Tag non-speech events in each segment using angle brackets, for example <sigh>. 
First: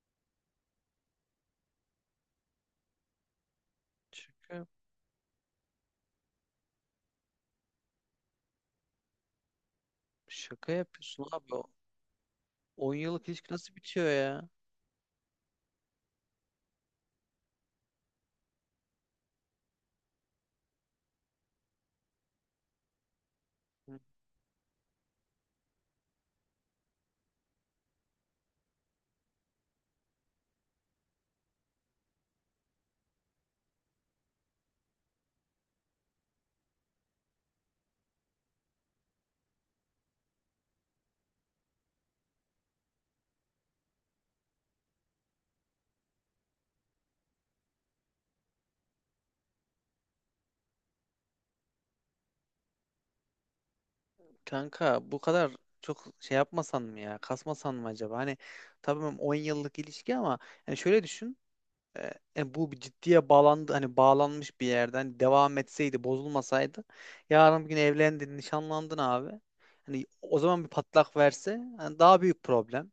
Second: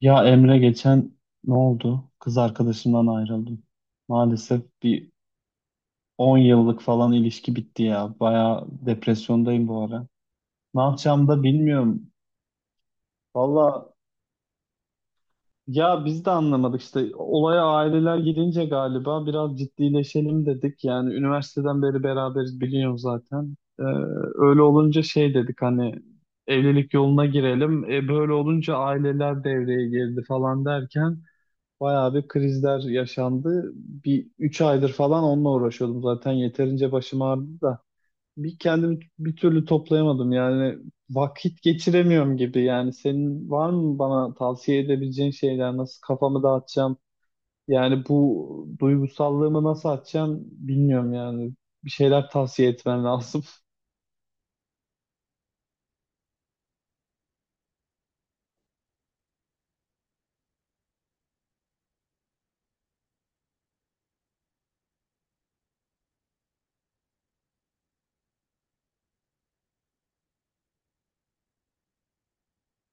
Ya Emre geçen ne oldu? Kız arkadaşımdan ayrıldım. Maalesef Şaka, bir 10 yıllık falan ilişki bitti ya. Baya depresyondayım bu ara. şaka Ne yapıyorsun yapacağımı da abi. O bilmiyorum. 10 yıllık ilişki nasıl Valla bitiyor ya? ya biz de anlamadık işte. Olaya aileler girince galiba biraz ciddileşelim dedik. Yani üniversiteden beri beraberiz biliyorum zaten. Öyle olunca şey dedik hani evlilik yoluna girelim. Böyle olunca aileler devreye girdi falan derken bayağı bir krizler yaşandı. Bir 3 aydır falan onunla uğraşıyordum zaten. Yeterince başım ağrıdı da. Bir türlü toplayamadım. Yani vakit geçiremiyorum gibi. Yani senin var mı bana tavsiye edebileceğin şeyler? Nasıl kafamı dağıtacağım? Yani bu duygusallığımı nasıl atacağım bilmiyorum yani. Bir şeyler tavsiye etmen lazım. Kanka bu kadar çok şey yapmasan mı ya? Kasmasan mı acaba? Hani tamam 10 yıllık ilişki ama hani şöyle düşün. e, Bu bir ciddiye bağlandı, hani bağlanmış bir yerden hani devam etseydi, bozulmasaydı yarın bir gün evlendin, nişanlandın abi. Hani o zaman bir patlak verse hani daha büyük problem.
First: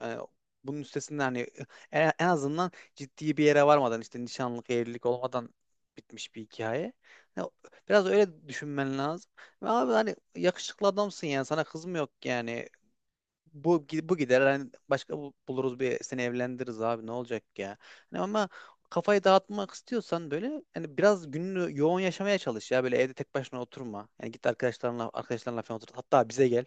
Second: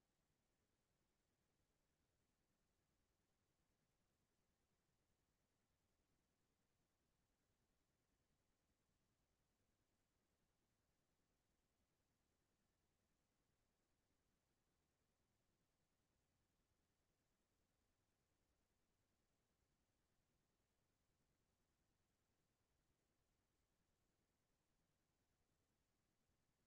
Yani bunun üstesinden hani en azından ciddi bir yere varmadan, işte nişanlık, evlilik olmadan bitmiş bir hikaye. Ya, biraz öyle düşünmen lazım. Ve abi hani yakışıklı adamsın, yani sana kız mı yok yani. Bu gider, hani başka buluruz, bir seni evlendiririz abi, ne olacak ya. Hani ama kafayı dağıtmak istiyorsan böyle, hani biraz gününü yoğun yaşamaya çalış ya, böyle evde tek başına oturma. Yani git arkadaşlarınla falan otur. Hatta bize gel.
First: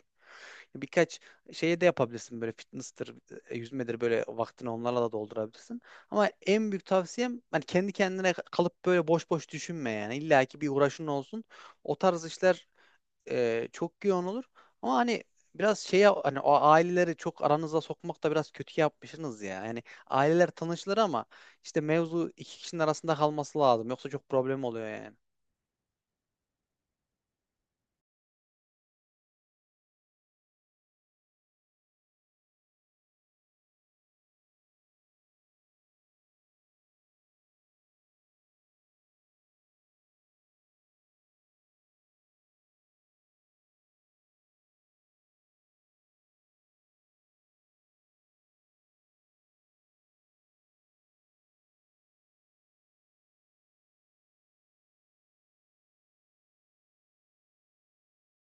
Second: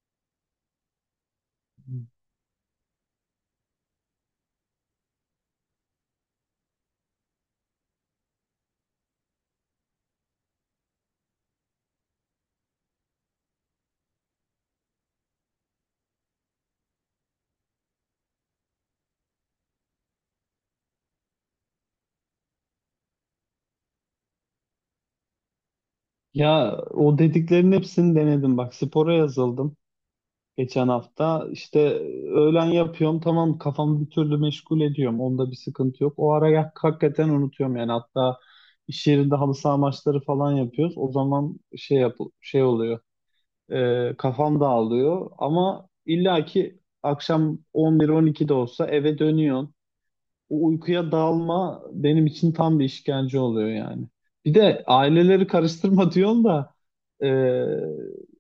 Birkaç şeye de <laughs> yapabilirsin, böyle fitness'tır, yüzmedir, böyle vaktini onlarla da doldurabilirsin. Ama en büyük tavsiyem, hani kendi kendine kalıp böyle boş boş düşünme yani. İlla ki bir uğraşın olsun. O tarz işler çok yoğun olur. Ama hani biraz şeye, hani o aileleri çok aranıza sokmak da biraz kötü yapmışsınız ya. Yani aileler tanışılır ama işte mevzu iki kişinin arasında kalması lazım. Yoksa çok problem oluyor yani. Ya o dediklerin hepsini denedim. Bak spora yazıldım. Geçen hafta işte öğlen yapıyorum tamam kafamı bir türlü meşgul ediyorum onda bir sıkıntı yok. Hakikaten unutuyorum yani hatta iş yerinde halı saha maçları falan yapıyoruz. O zaman şey yap şey oluyor, kafam dağılıyor ama illaki akşam 11-12'de olsa eve dönüyorsun, o uykuya dalma benim için tam bir işkence oluyor yani. Bir de aileleri karıştırma <laughs> diyorsun da e,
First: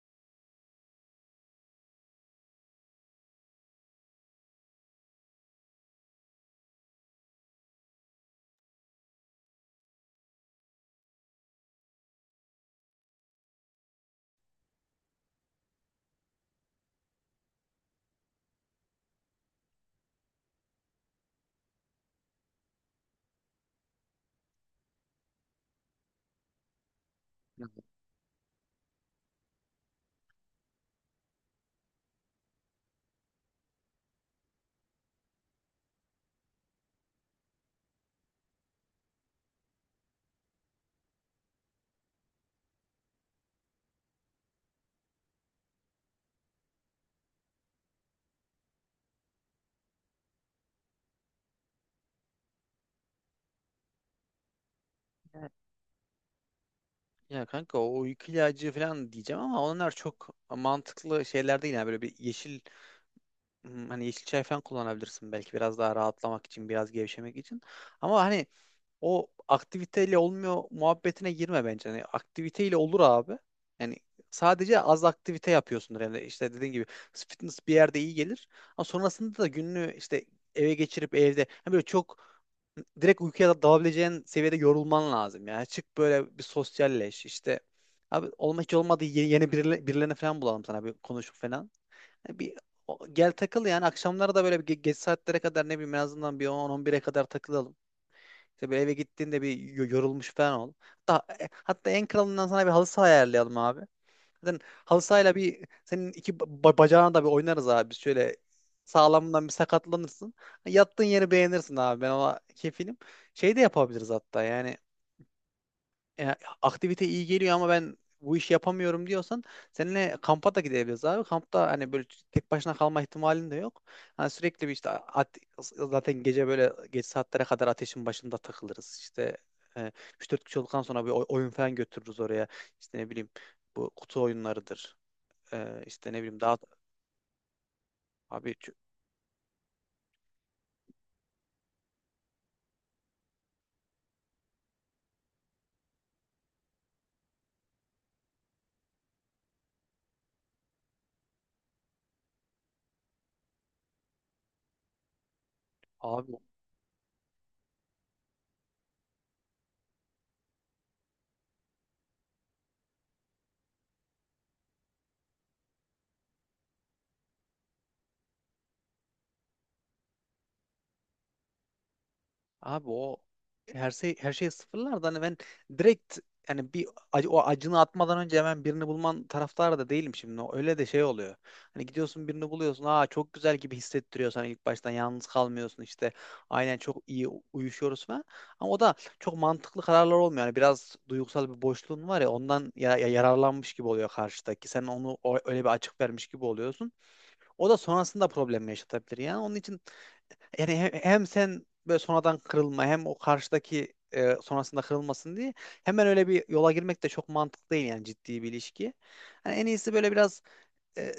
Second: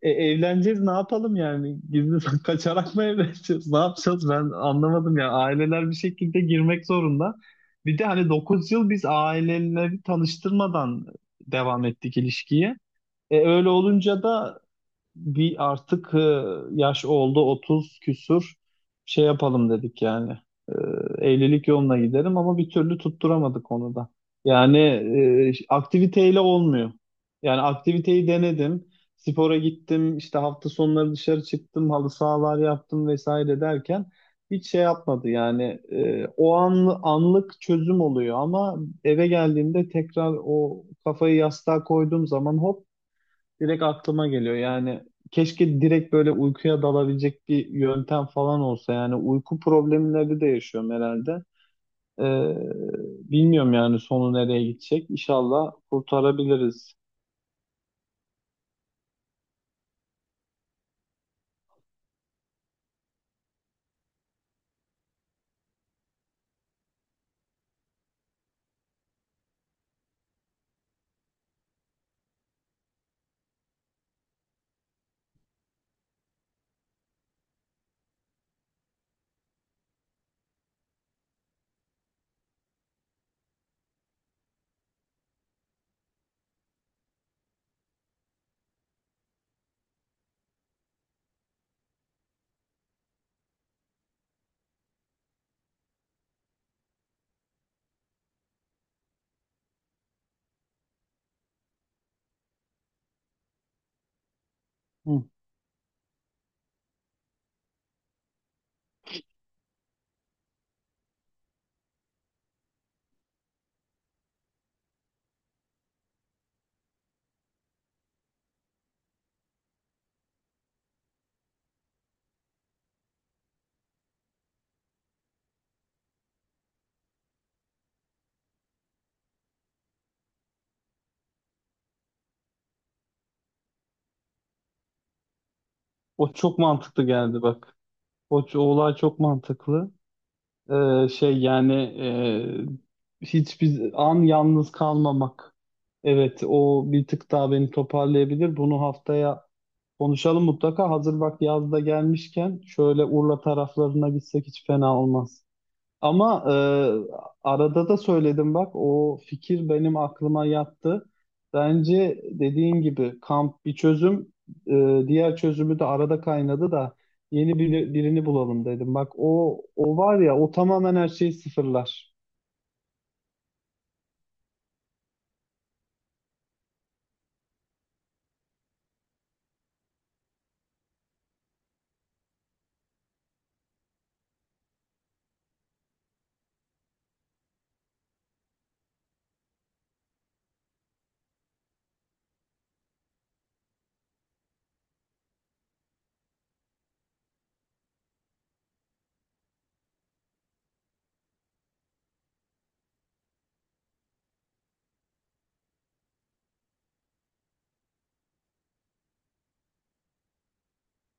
evleneceğiz ne yapalım yani? Gizli <laughs> kaçarak mı evleneceğiz? Ne yapacağız? Ben anlamadım ya. Aileler bir şekilde girmek zorunda. Bir de hani 9 yıl biz aileleri tanıştırmadan devam ettik ilişkiye. Öyle olunca da bir artık yaş oldu 30 küsur şey yapalım dedik yani. E, evlilik yoluna gidelim ama bir türlü tutturamadık onu da. Yani aktiviteyle olmuyor. Yani aktiviteyi denedim. Spora gittim, işte hafta sonları dışarı çıktım, halı sahalar yaptım vesaire derken hiç şey yapmadı yani. Anlık çözüm oluyor ama eve geldiğimde tekrar o kafayı yastığa koyduğum zaman hop direkt aklıma geliyor. Yani keşke direkt böyle uykuya dalabilecek bir yöntem falan olsa. Yani uyku problemleri de yaşıyorum herhalde. Ee, bilmiyorum yani sonu nereye gidecek. İnşallah kurtarabiliriz. Ya kanka, o uyku ilacı falan diyeceğim ama onlar çok mantıklı şeyler değil. Yani böyle bir yeşil, hani yeşil çay falan kullanabilirsin belki, biraz daha rahatlamak için, biraz gevşemek için. Ama hani o aktiviteyle olmuyor muhabbetine girme bence. Yani aktiviteyle olur abi. Yani sadece az aktivite yapıyorsundur. Yani işte dediğin gibi, fitness bir yerde iyi gelir. Ama sonrasında da gününü işte eve geçirip evde yani böyle çok direkt uykuya dalabileceğin seviyede yorulman lazım. Yani çık, böyle bir sosyalleş işte. Abi olma, hiç olmadı yeni birilerini falan bulalım sana, bir konuşup falan. Yani bir gel takıl, yani akşamları da böyle bir geç saatlere kadar, ne bileyim, en azından bir 10-11'e kadar takılalım. Tabii eve gittiğinde bir yorulmuş falan ol. Hatta, hatta, en kralından sana bir halı saha ayarlayalım abi. Zaten halı Hı. sahayla bir senin iki bacağına da bir oynarız abi. Şöyle sağlamından bir sakatlanırsın. Yattığın yeri beğenirsin abi. Ben ona kefilim. Şey de yapabiliriz hatta, yani e, aktivite iyi geliyor ama ben bu işi yapamıyorum diyorsan seninle kampa da gidebiliriz abi. Kampta hani böyle tek başına kalma ihtimalin de yok. Hani sürekli bir işte zaten gece böyle geç saatlere kadar ateşin başında takılırız. İşte e, 3-4 kişi olduktan sonra bir oyun falan götürürüz oraya. İşte, ne bileyim, bu kutu oyunlarıdır. İşte ne O bileyim daha çok mantıklı geldi bak. Abi O ç- olay çok mantıklı. Şey yani, hiçbir an yalnız kalmamak. Evet, o bir tık daha beni toparlayabilir. Bunu haftaya konuşalım mutlaka. Hazır bak yazda gelmişken şöyle Urla taraflarına gitsek hiç fena olmaz. abi. Ama arada da söyledim bak o fikir benim aklıma yattı. Bence dediğin gibi kamp bir çözüm, diğer çözümü de arada kaynadı da birini bulalım dedim. Bak o o var ya o tamamen her şeyi sıfırlar. O her şey sıfırlar da, hani ben direkt, yani bir o acını atmadan önce hemen birini bulman taraftarı da değilim şimdi. Öyle de şey oluyor. Hani gidiyorsun, birini buluyorsun. Aa, çok güzel gibi hissettiriyor sana ilk baştan, yalnız kalmıyorsun işte. Aynen, çok iyi uyuşuyoruz falan. Ama o da çok mantıklı kararlar olmuyor. Yani biraz duygusal bir boşluğun var ya, ondan yararlanmış gibi oluyor karşıdaki. Sen onu öyle bir açık vermiş gibi oluyorsun. O da sonrasında problem yaşatabilir. Yani onun için, yani hem sen böyle sonradan kırılma, hem o karşıdaki sonrasında kırılmasın diye hemen öyle bir yola girmek de çok mantıklı değil, yani ciddi bir ilişki. Hani en iyisi böyle biraz, e,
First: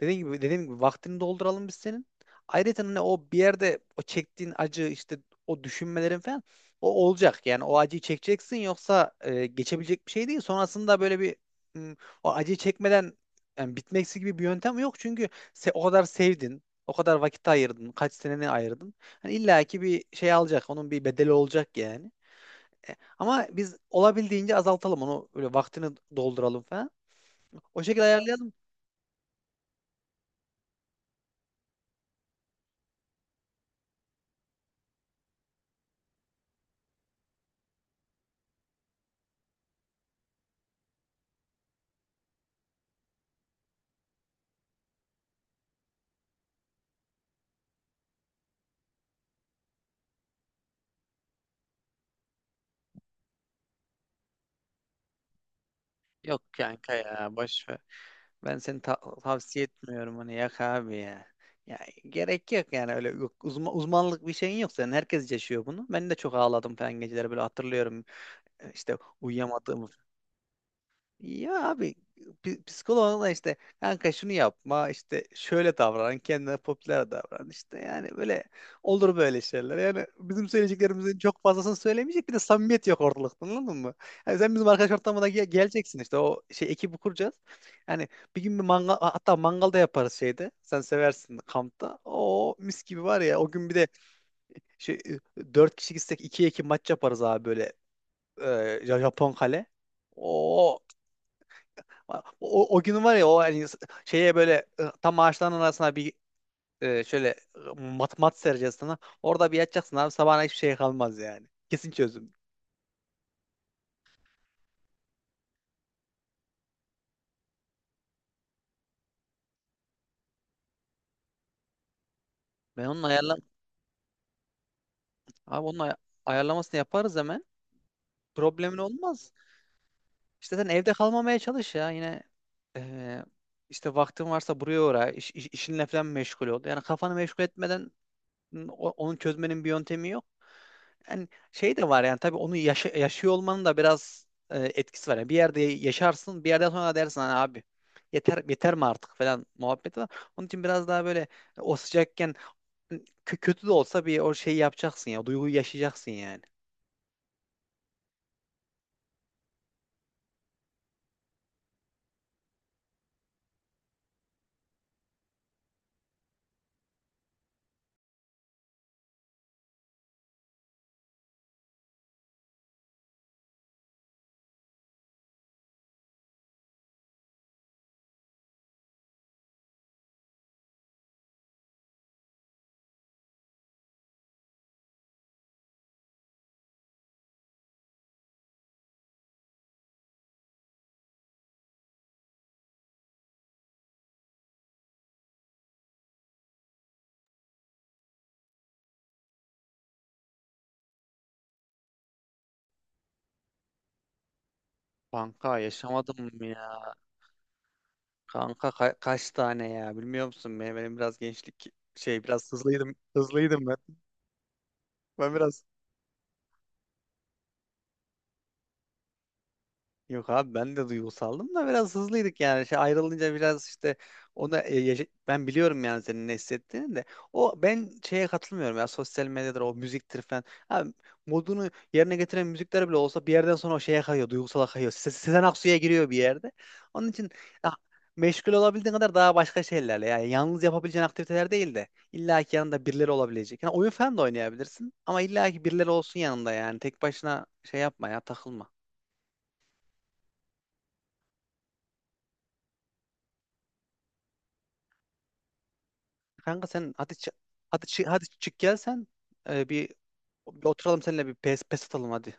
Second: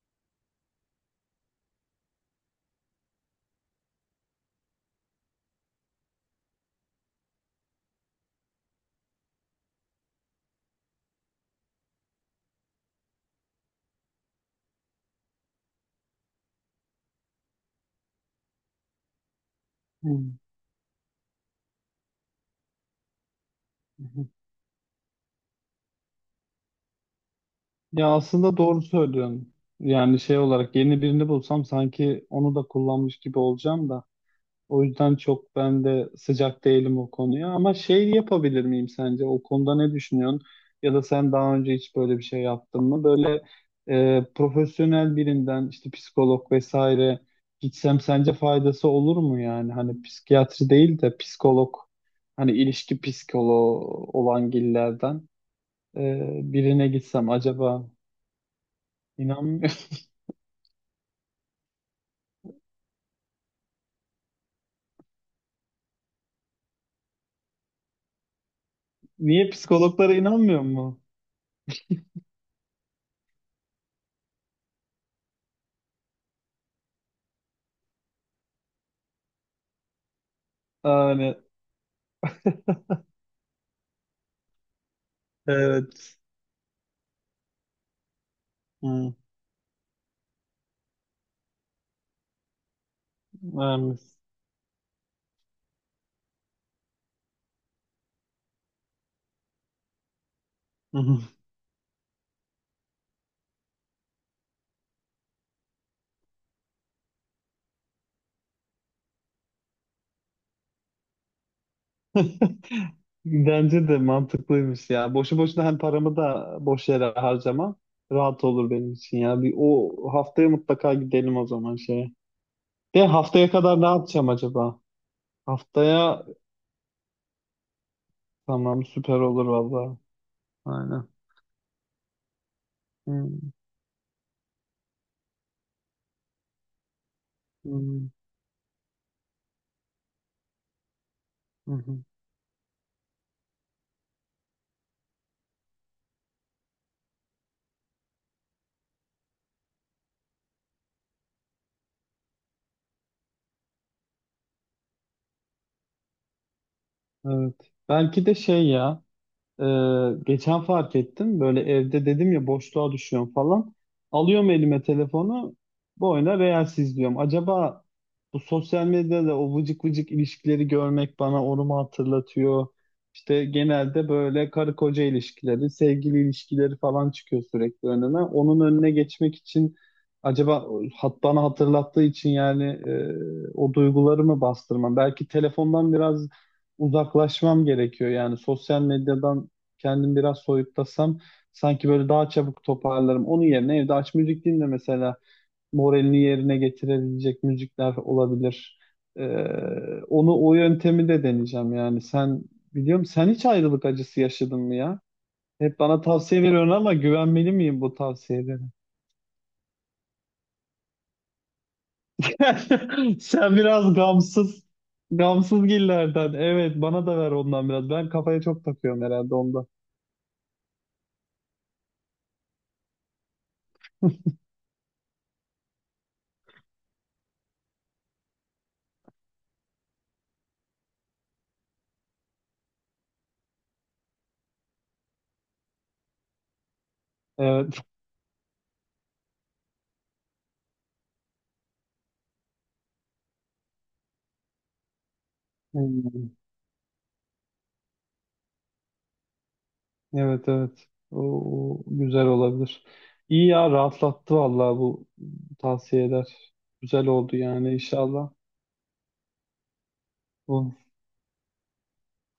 dediğim gibi vaktini dolduralım biz senin. Ayrıca hani o bir yerde o çektiğin acı, işte o düşünmelerin falan, o olacak. Yani o acıyı çekeceksin, yoksa geçebilecek bir şey değil. Sonrasında böyle bir, hmm, o acıyı çekmeden yani bitmeksi gibi bir yöntem yok. Çünkü o kadar sevdin, o kadar vakit ayırdın, kaç seneni ayırdın. Hani illa ki bir Hı. şey alacak, onun bir bedeli olacak yani. Ama biz olabildiğince azaltalım onu, böyle vaktini dolduralım falan. O şekilde Ya ayarlayalım. aslında doğru söylüyorsun. Yani şey olarak yeni birini bulsam sanki onu da kullanmış gibi olacağım da. O yüzden çok ben de sıcak değilim o konuya. Ama şey yapabilir miyim sence? O konuda ne düşünüyorsun? Ya da sen daha önce hiç böyle bir şey yaptın mı? Böyle profesyonel birinden işte psikolog vesaire gitsem sence faydası olur mu yani? Hani psikiyatri değil de psikolog, hani ilişki psikoloğu olan gillerden, e, Yok birine kanka gitsem ya, boş ver. acaba Ben seni tavsiye inanmıyor. etmiyorum onu, yak abi ya. Ya gerek yok yani, öyle yok, uzmanlık bir şeyin yok senin. Herkes yaşıyor bunu. Ben de çok ağladım falan geceleri, böyle hatırlıyorum. İşte <laughs> Niye uyuyamadığımı, psikologlara inanmıyor mu? ya abi, psikoloğuna da işte, kanka şunu yapma, işte şöyle davran, kendine popüler davran, işte yani böyle olur böyle şeyler, yani bizim söyleyeceklerimizin Yani çok fazlasını söylemeyecek, bir de samimiyet yok ortalıkta, anladın mı? Yani sen bizim arkadaş ortamına geleceksin, işte evet. o şey ekibi kuracağız, yani bir gün bir mangal, Hı, hatta mangalda yaparız şeyde, sen seversin kampta o mis gibi var ya o gün, bir de vermiş. şey, dört kişi gitsek iki iki maç yaparız abi, böyle Japon kale. <laughs> O gün var ya, o hani şeye böyle, tam ağaçların arasına bir, şöyle, mat mat sereceğiz sana. Orada bir yatacaksın abi, sabahına hiçbir şey kalmaz yani. Kesin çözüm. <laughs> Bence de mantıklıymış ya. Boşu boşuna hem paramı da boş yere harcamam. Rahat olur benim için ya. Bir o haftaya mutlaka gidelim o zaman şeye. Ben onun De ayarla haftaya kadar ne yapacağım acaba? Abi onun Haftaya ayarlamasını yaparız hemen. Problemin tamam süper olmaz. olur vallahi. İşte sen evde Aynen. kalmamaya çalış ya, yine e, Hmm. işte vaktin varsa buraya uğra. İş, iş- işinle falan meşgul ol. Yani kafanı meşgul etmeden Hmm. Onu çözmenin bir yöntemi yok. Yani Hı şey de hı. var, yani tabii onu yaşıyor olmanın da biraz etkisi var. Yani bir yerde yaşarsın, bir yerden sonra dersin hani abi, yeter, yeter mi artık falan muhabbeti var. Onun için biraz daha böyle o sıcakken, hani kötü de olsa bir o şeyi yapacaksın ya, duyguyu yaşayacaksın yani. Evet. Belki de şey ya. Ee, geçen fark ettim. Böyle evde dedim ya boşluğa düşüyorum falan. Alıyorum elime telefonu. Bu oyuna Reels izliyorum. Acaba bu sosyal medyada o vıcık vıcık ilişkileri görmek bana onu mu hatırlatıyor? İşte genelde böyle karı koca ilişkileri, sevgili ilişkileri falan çıkıyor sürekli önüme. Onun önüne geçmek için acaba bana hatırlattığı için yani, o duyguları mı bastırmam? Belki telefondan biraz uzaklaşmam gerekiyor. Yani sosyal medyadan kendim biraz soyutlasam sanki böyle daha çabuk toparlarım. Onun yerine evde aç müzik dinle mesela, moralini yerine getirebilecek müzikler olabilir. Ee, onu o yöntemi de deneyeceğim yani. Biliyorum sen hiç ayrılık acısı yaşadın mı ya? Kanka, Hep bana yaşamadım tavsiye veriyorsun ya. ama güvenmeli miyim bu tavsiyelere? Kanka, kaç tane ya, bilmiyor musun? Benim biraz gençlik şey, biraz hızlıydım. <laughs> Sen Hızlıydım ben. biraz gamsız, Ben biraz gamsız gillerden. Evet, bana da ver ondan biraz. Ben kafaya çok takıyorum herhalde onda. Yok abi, ben de duygusaldım da biraz hızlıydık yani. Şey, ayrılınca biraz işte ona, ben biliyorum yani senin ne hissettiğini de. O, ben şeye katılmıyorum ya, sosyal medyadır, o müziktir falan. Abi, modunu yerine getiren müzikler bile olsa bir yerden sonra o şeye kayıyor, duygusala kayıyor. Sezen Aksu'ya giriyor bir yerde. Onun için ya, Evet. meşgul olabildiğin kadar daha başka şeylerle, yani yalnız yapabileceğin aktiviteler değil de illa ki yanında birileri olabilecek. Yani oyun falan da oynayabilirsin, ama illa ki birileri olsun <laughs> yanında, yani tek başına şey yapma ya, takılma. Evet, evet. O, o güzel olabilir. İyi ya, rahatlattı vallahi bu tavsiyeler. Kanka sen Güzel hadi, oldu yani hadi inşallah. çık gel sen. Ee, bir, bir Bu oturalım seninle, bir pes pes atalım hadi.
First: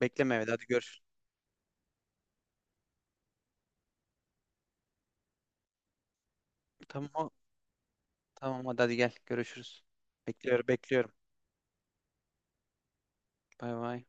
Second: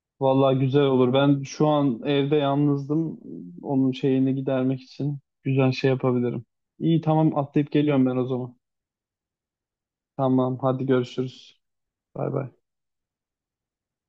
Bekleme evde, vallahi hadi güzel görüş. olur. Ben şu an evde yalnızdım. Onun şeyini gidermek için güzel şey yapabilirim. İyi Tamam o- tamam atlayıp geliyorum ben o zaman. tamam hadi hadi gel, görüşürüz. Tamam Bekliyorum, hadi bekliyorum. görüşürüz. Bay bay. Bay bay.